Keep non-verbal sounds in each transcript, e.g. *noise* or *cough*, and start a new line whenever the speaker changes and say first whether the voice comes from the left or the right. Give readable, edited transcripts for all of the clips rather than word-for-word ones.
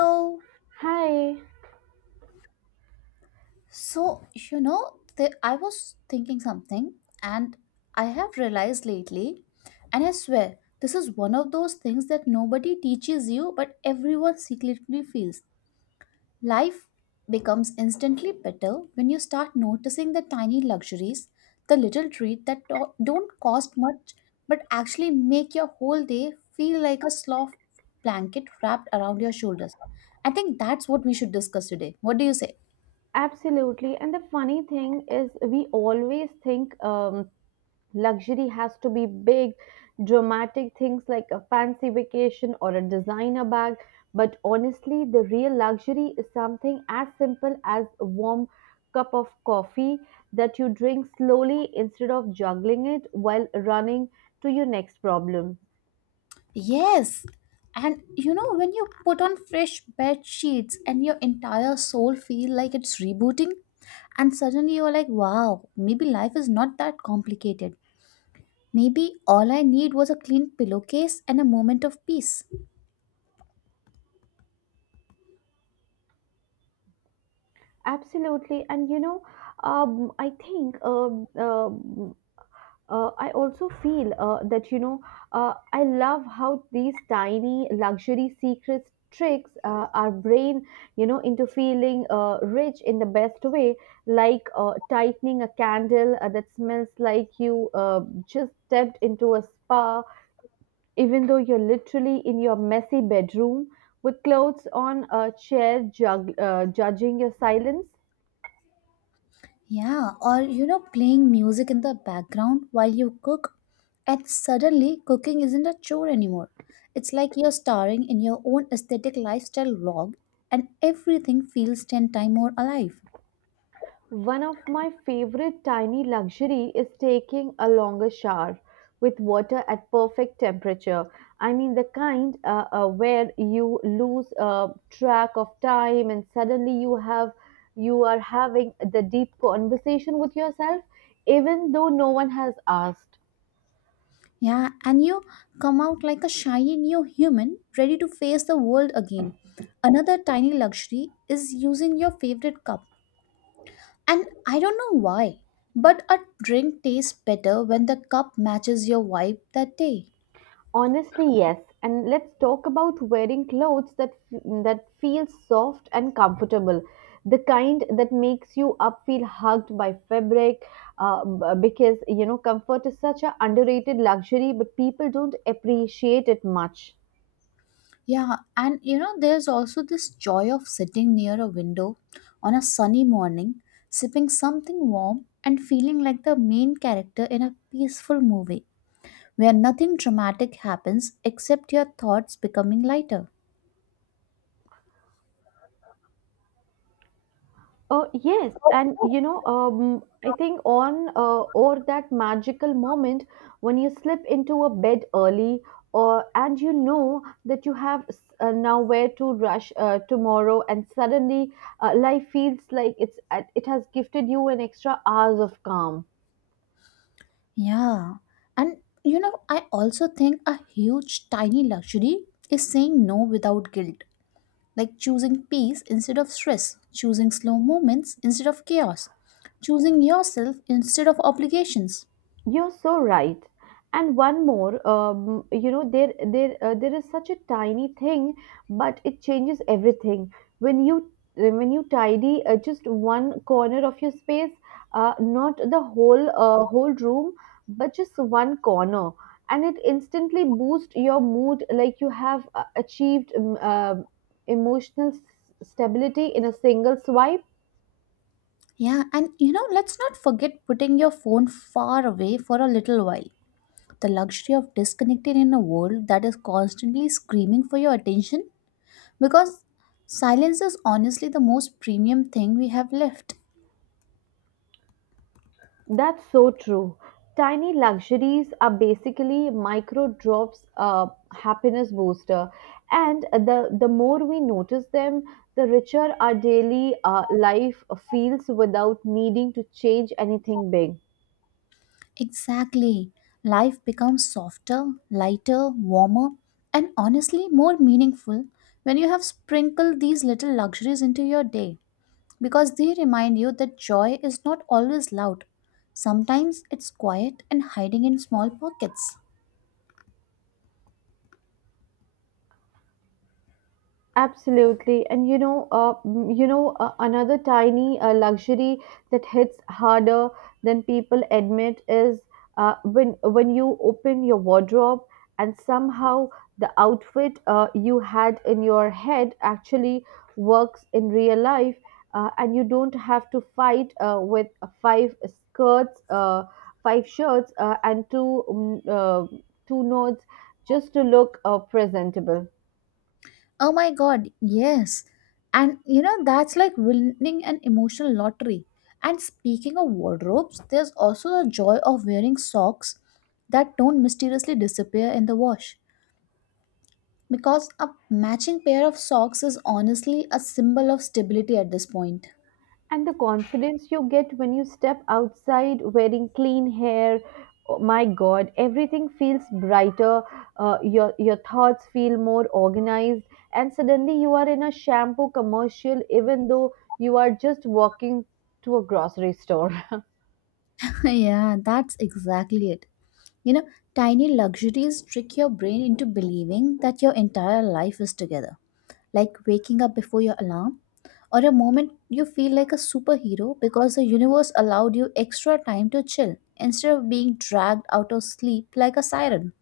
left: So,
right: Hi,
left: so, I was thinking something. And I have realized lately, and I swear, this is one of those things that nobody teaches you, but everyone secretly feels. Life becomes instantly better when you start noticing the tiny luxuries, the little treat that don't cost much, but actually make your whole day feel like a soft blanket wrapped around your shoulders. I think that's what we should discuss today. What do you say?
right: absolutely. And the funny thing is, we always think luxury has to be big, dramatic things like a fancy vacation or a designer bag. But honestly, the real luxury is something as simple as a warm cup of coffee that you drink slowly instead of juggling it while running to your next problem.
left: Yes. And when you put on fresh bed sheets and your entire soul feel like it's rebooting, and suddenly you're like, wow, maybe life is not that complicated. Maybe all I need was a clean pillowcase and a moment of peace.
right: Absolutely. And you know, I think uh, I also feel that you know I love how these tiny luxury secrets tricks our brain you know into feeling rich in the best way like tightening a candle that smells like you just stepped into a spa even though you're literally in your messy bedroom with clothes on a chair judging your silence.
left: Yeah, or playing music in the background while you cook, and suddenly cooking isn't a chore anymore. It's like you're starring in your own aesthetic lifestyle vlog, and everything feels 10 times more alive.
right: One of my favorite tiny luxury is taking a longer shower with water at perfect temperature. I mean the kind where you lose track of time, and suddenly you are having the deep conversation with yourself even though no one has asked.
left: Yeah, and you come out like a shiny new human ready to face the world again. Another tiny luxury is using your favorite cup. And I don't know why, but a drink tastes better when the cup matches your vibe that day.
right: Honestly, yes. And let's talk about wearing clothes that that feels soft and comfortable, the kind that makes you up feel hugged by fabric, because you know comfort is such a underrated luxury, but people don't appreciate it much.
left: Yeah, and there's also this joy of sitting near a window on a sunny morning, sipping something warm and feeling like the main character in a peaceful movie where nothing dramatic happens except your thoughts becoming lighter.
right: Yes, and you know, I think on or that magical moment when you slip into a bed early, or and you know that you have now where to rush tomorrow, and suddenly life feels like it's it has gifted you an extra hours of calm.
left: Yeah. And I also think a huge tiny luxury is saying no without guilt, like choosing peace instead of stress, choosing slow moments instead of chaos, choosing yourself instead of obligations.
right: You're so right. And one more, you know, there is such a tiny thing, but it changes everything. When you tidy just one corner of your space, not the whole room, but just one corner, and it instantly boosts your mood, like you have achieved emotional stability in a single swipe.
left: Yeah, and let's not forget putting your phone far away for a little while. The luxury of disconnecting in a world that is constantly screaming for your attention because silence is honestly the most premium thing we have left.
right: That's so true. Tiny luxuries are basically micro drops, happiness booster, and the more we notice them, the richer our daily life feels without needing to change anything big.
left: Exactly. Life becomes softer, lighter, warmer, and honestly more meaningful when you have sprinkled these little luxuries into your day because they remind you that joy is not always loud. Sometimes it's quiet and hiding in small pockets.
right: Absolutely, and you know, you know, another tiny luxury that hits harder than people admit is uh, when you open your wardrobe and somehow the outfit you had in your head actually works in real life, and you don't have to fight with five skirts, five shirts, and two nodes just to look presentable.
left: Oh my god, yes. And that's like winning an emotional lottery. And speaking of wardrobes, there's also the joy of wearing socks that don't mysteriously disappear in the wash. Because a matching pair of socks is honestly a symbol of stability at this point.
right: And the confidence you get when you step outside wearing clean hair, oh my God, everything feels brighter. Your thoughts feel more organized, and suddenly you are in a shampoo commercial, even though you are just walking to a grocery store. *laughs*
left: *laughs* Yeah, that's exactly it. You know, Tiny luxuries trick your brain into believing that your entire life is together. Like waking up before your alarm, or a moment you feel like a superhero because the universe allowed you extra time to chill instead of being dragged out of sleep like a siren.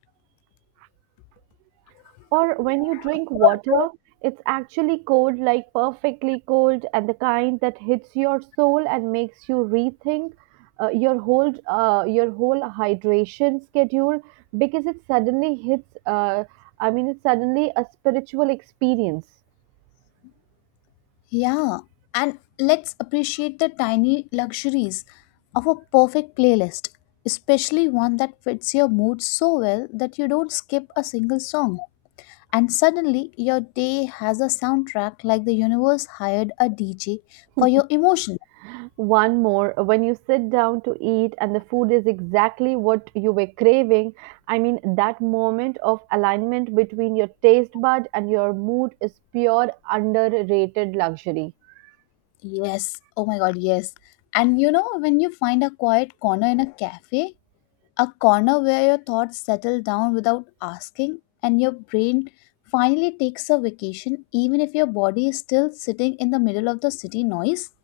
right: Or when you drink water, it's actually cold, like perfectly cold, and the kind that hits your soul and makes you rethink your whole hydration schedule because it suddenly hits. I mean, it's suddenly a spiritual experience.
left: Yeah, and let's appreciate the tiny luxuries of a perfect playlist, especially one that fits your mood so well that you don't skip a single song. And suddenly, your day has a soundtrack like the universe hired a DJ for your emotion.
right: One more, when you sit down to eat and the food is exactly what you were craving, I mean, that moment of alignment between your taste bud and your mood is pure underrated luxury.
left: Yes, oh my god, yes. And when you find a quiet corner in a cafe, a corner where your thoughts settle down without asking and your brain finally takes a vacation even if your body is still sitting in the middle of the city noise.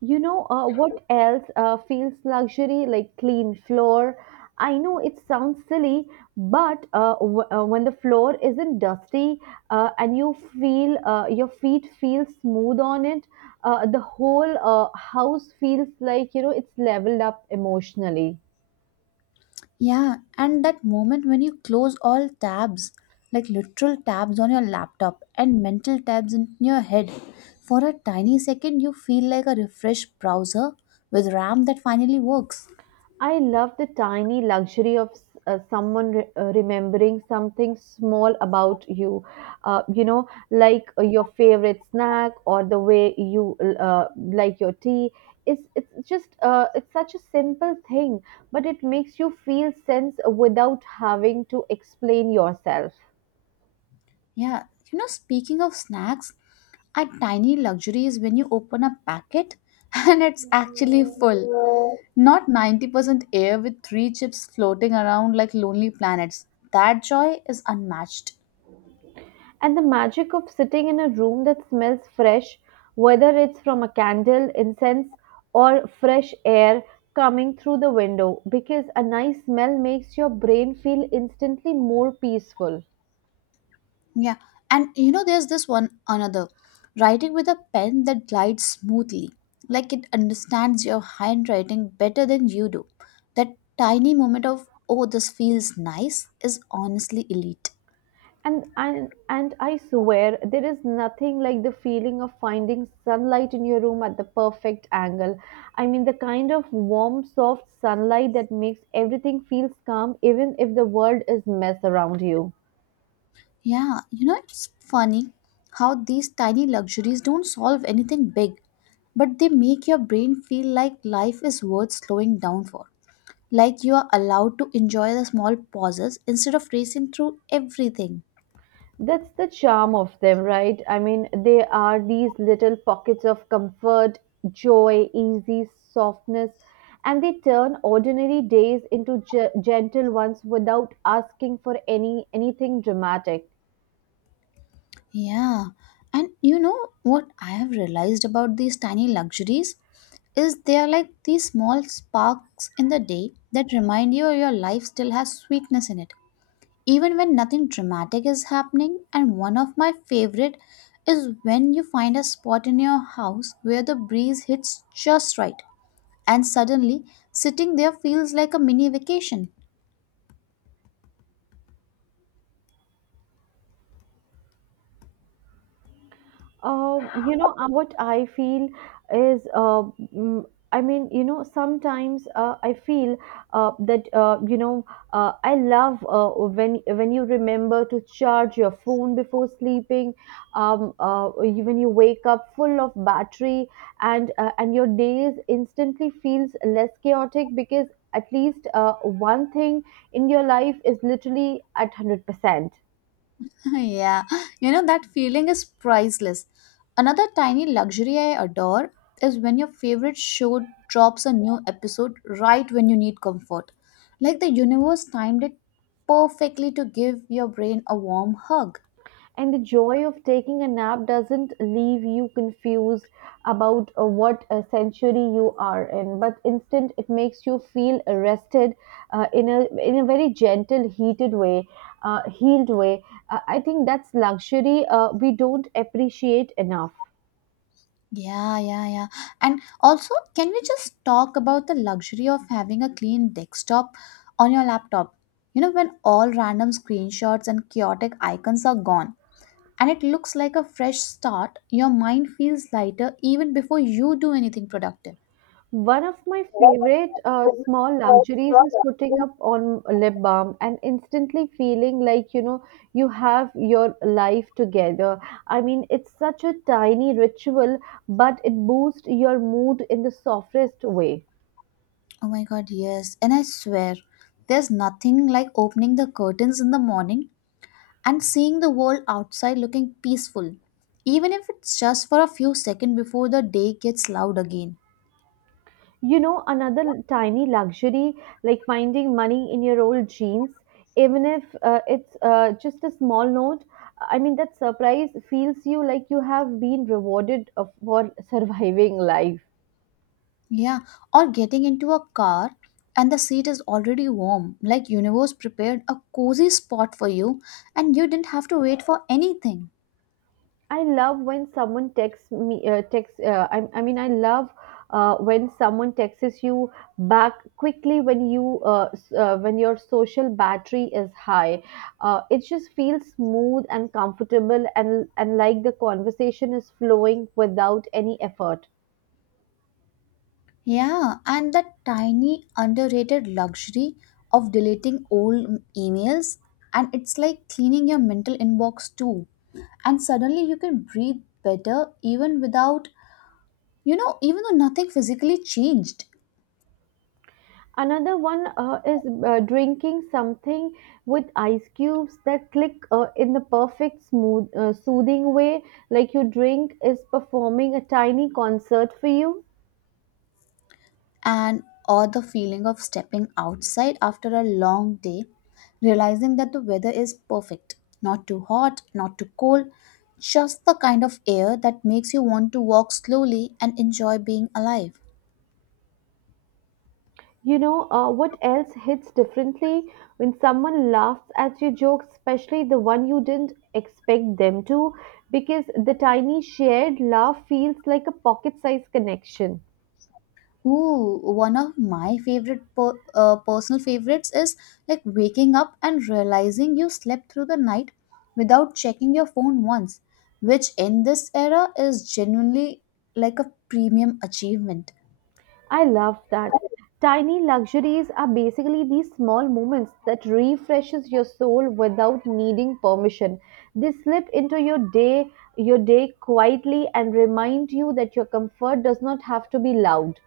right: You know what else feels luxury like clean floor? I know it sounds silly, but when the floor isn't dusty and you feel your feet feel smooth on it, the whole house feels like you know it's leveled up emotionally.
left: Yeah, and that moment when you close all tabs, like literal tabs on your laptop and mental tabs in your head, for a tiny second you feel like a refreshed browser with ram that finally works.
right: I love the tiny luxury of remembering something small about you, you know, like your favorite snack or the way you like your tea. It's just it's such a simple thing, but it makes you feel sense without having to explain yourself.
left: Yeah, speaking of snacks, a tiny luxury is when you open a packet *laughs* and it's actually full. Not 90% air with three chips floating around like lonely planets. That joy is unmatched.
right: And the magic of sitting in a room that smells fresh, whether it's from a candle, incense, or fresh air coming through the window, because a nice smell makes your brain feel instantly more peaceful.
left: Yeah, and there's this one another, writing with a pen that glides smoothly, like it understands your handwriting better than you do. That tiny moment of, oh, this feels nice, is honestly elite.
right: And I swear there is nothing like the feeling of finding sunlight in your room at the perfect angle. I mean the kind of warm, soft sunlight that makes everything feels calm even if the world is mess around you.
left: Yeah, it's funny how these tiny luxuries don't solve anything big, but they make your brain feel like life is worth slowing down for. Like you are allowed to enjoy the small pauses instead of racing through everything.
right: That's the charm of them, right? I mean, they are these little pockets of comfort, joy, easy softness, and they turn ordinary days into gentle ones without asking for any anything dramatic.
left: Yeah, and you know what I have realized about these tiny luxuries? Is they are like these small sparks in the day that remind you your life still has sweetness in it, even when nothing dramatic is happening. And one of my favorite is when you find a spot in your house where the breeze hits just right and suddenly sitting there feels like a mini vacation.
right: You know what I feel is, mm, I mean, you know, sometimes I feel that you know I love uh, when you remember to charge your phone before sleeping, when you wake up full of battery, and your days instantly feels less chaotic because at least one thing in your life is literally at 100%.
left: *laughs* Yeah, that feeling is priceless. Another tiny luxury I adore is when your favorite show drops a new episode right when you need comfort, like the universe timed it perfectly to give your brain a warm hug.
right: And the joy of taking a nap doesn't leave you confused about what century you are in, but instead it makes you feel rested uh, in a very healed way. I think that's luxury we don't appreciate enough.
left: Yeah, yeah, yeah. And also, can we just talk about the luxury of having a clean desktop on your laptop? When all random screenshots and chaotic icons are gone and it looks like a fresh start, your mind feels lighter even before you do anything productive.
right: One of my favorite
left: Oh
right: small luxuries is putting up on lip balm and instantly feeling like you know you have your life together. I mean, it's such a tiny ritual, but it boosts your mood in the softest way.
left: my god, yes. And I swear, there's nothing like opening the curtains in the morning and seeing the world outside looking peaceful, even if it's just for a few seconds before the day gets loud again.
right: You know, another tiny luxury like finding money in your old jeans, even if it's just a small note. I mean, that surprise feels you like you have been rewarded for *laughs* surviving life.
left: Yeah, or getting into a car and the seat is already warm, like universe prepared a cozy spot for you and you didn't have to wait for anything.
right: I love when someone texts me, texts, I mean, I love when someone texts you back quickly when you, when your social battery is high. It just feels smooth and comfortable and like the conversation is flowing without any effort.
left: Yeah, and that tiny underrated luxury of deleting old emails, and it's like cleaning your mental inbox too, and suddenly you can breathe better even without, you know, even though nothing physically changed.
right: Another one is drinking something with ice cubes that click in the perfect, smooth, soothing way, like your drink is performing a tiny concert for you.
left: And or the feeling of stepping outside after a long day, realizing that the weather is perfect, not too hot, not too cold, just the kind of air that makes you want to walk slowly and enjoy being alive.
right: You know what else hits differently when someone laughs at your joke, especially the one you didn't expect them to, because the tiny shared laugh feels like a pocket-sized connection.
left: Ooh, one of my favorite personal favorites is like waking up and realizing you slept through the night without checking your phone once, which in this era is genuinely like a premium achievement.
right: I love that. Tiny luxuries are basically these small moments that refreshes your soul without needing permission. They slip into your day quietly and remind you that your comfort does not have to be loud.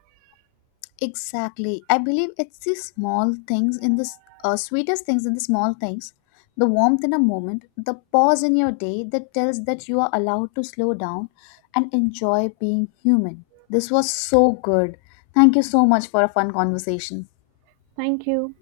left: Exactly. I believe it's the small things in the sweetest things in the small things, the warmth in a moment, the pause in your day that tells that you are allowed to slow down and enjoy being human. This was so good. Thank you so much for a fun conversation.
right: Thank you.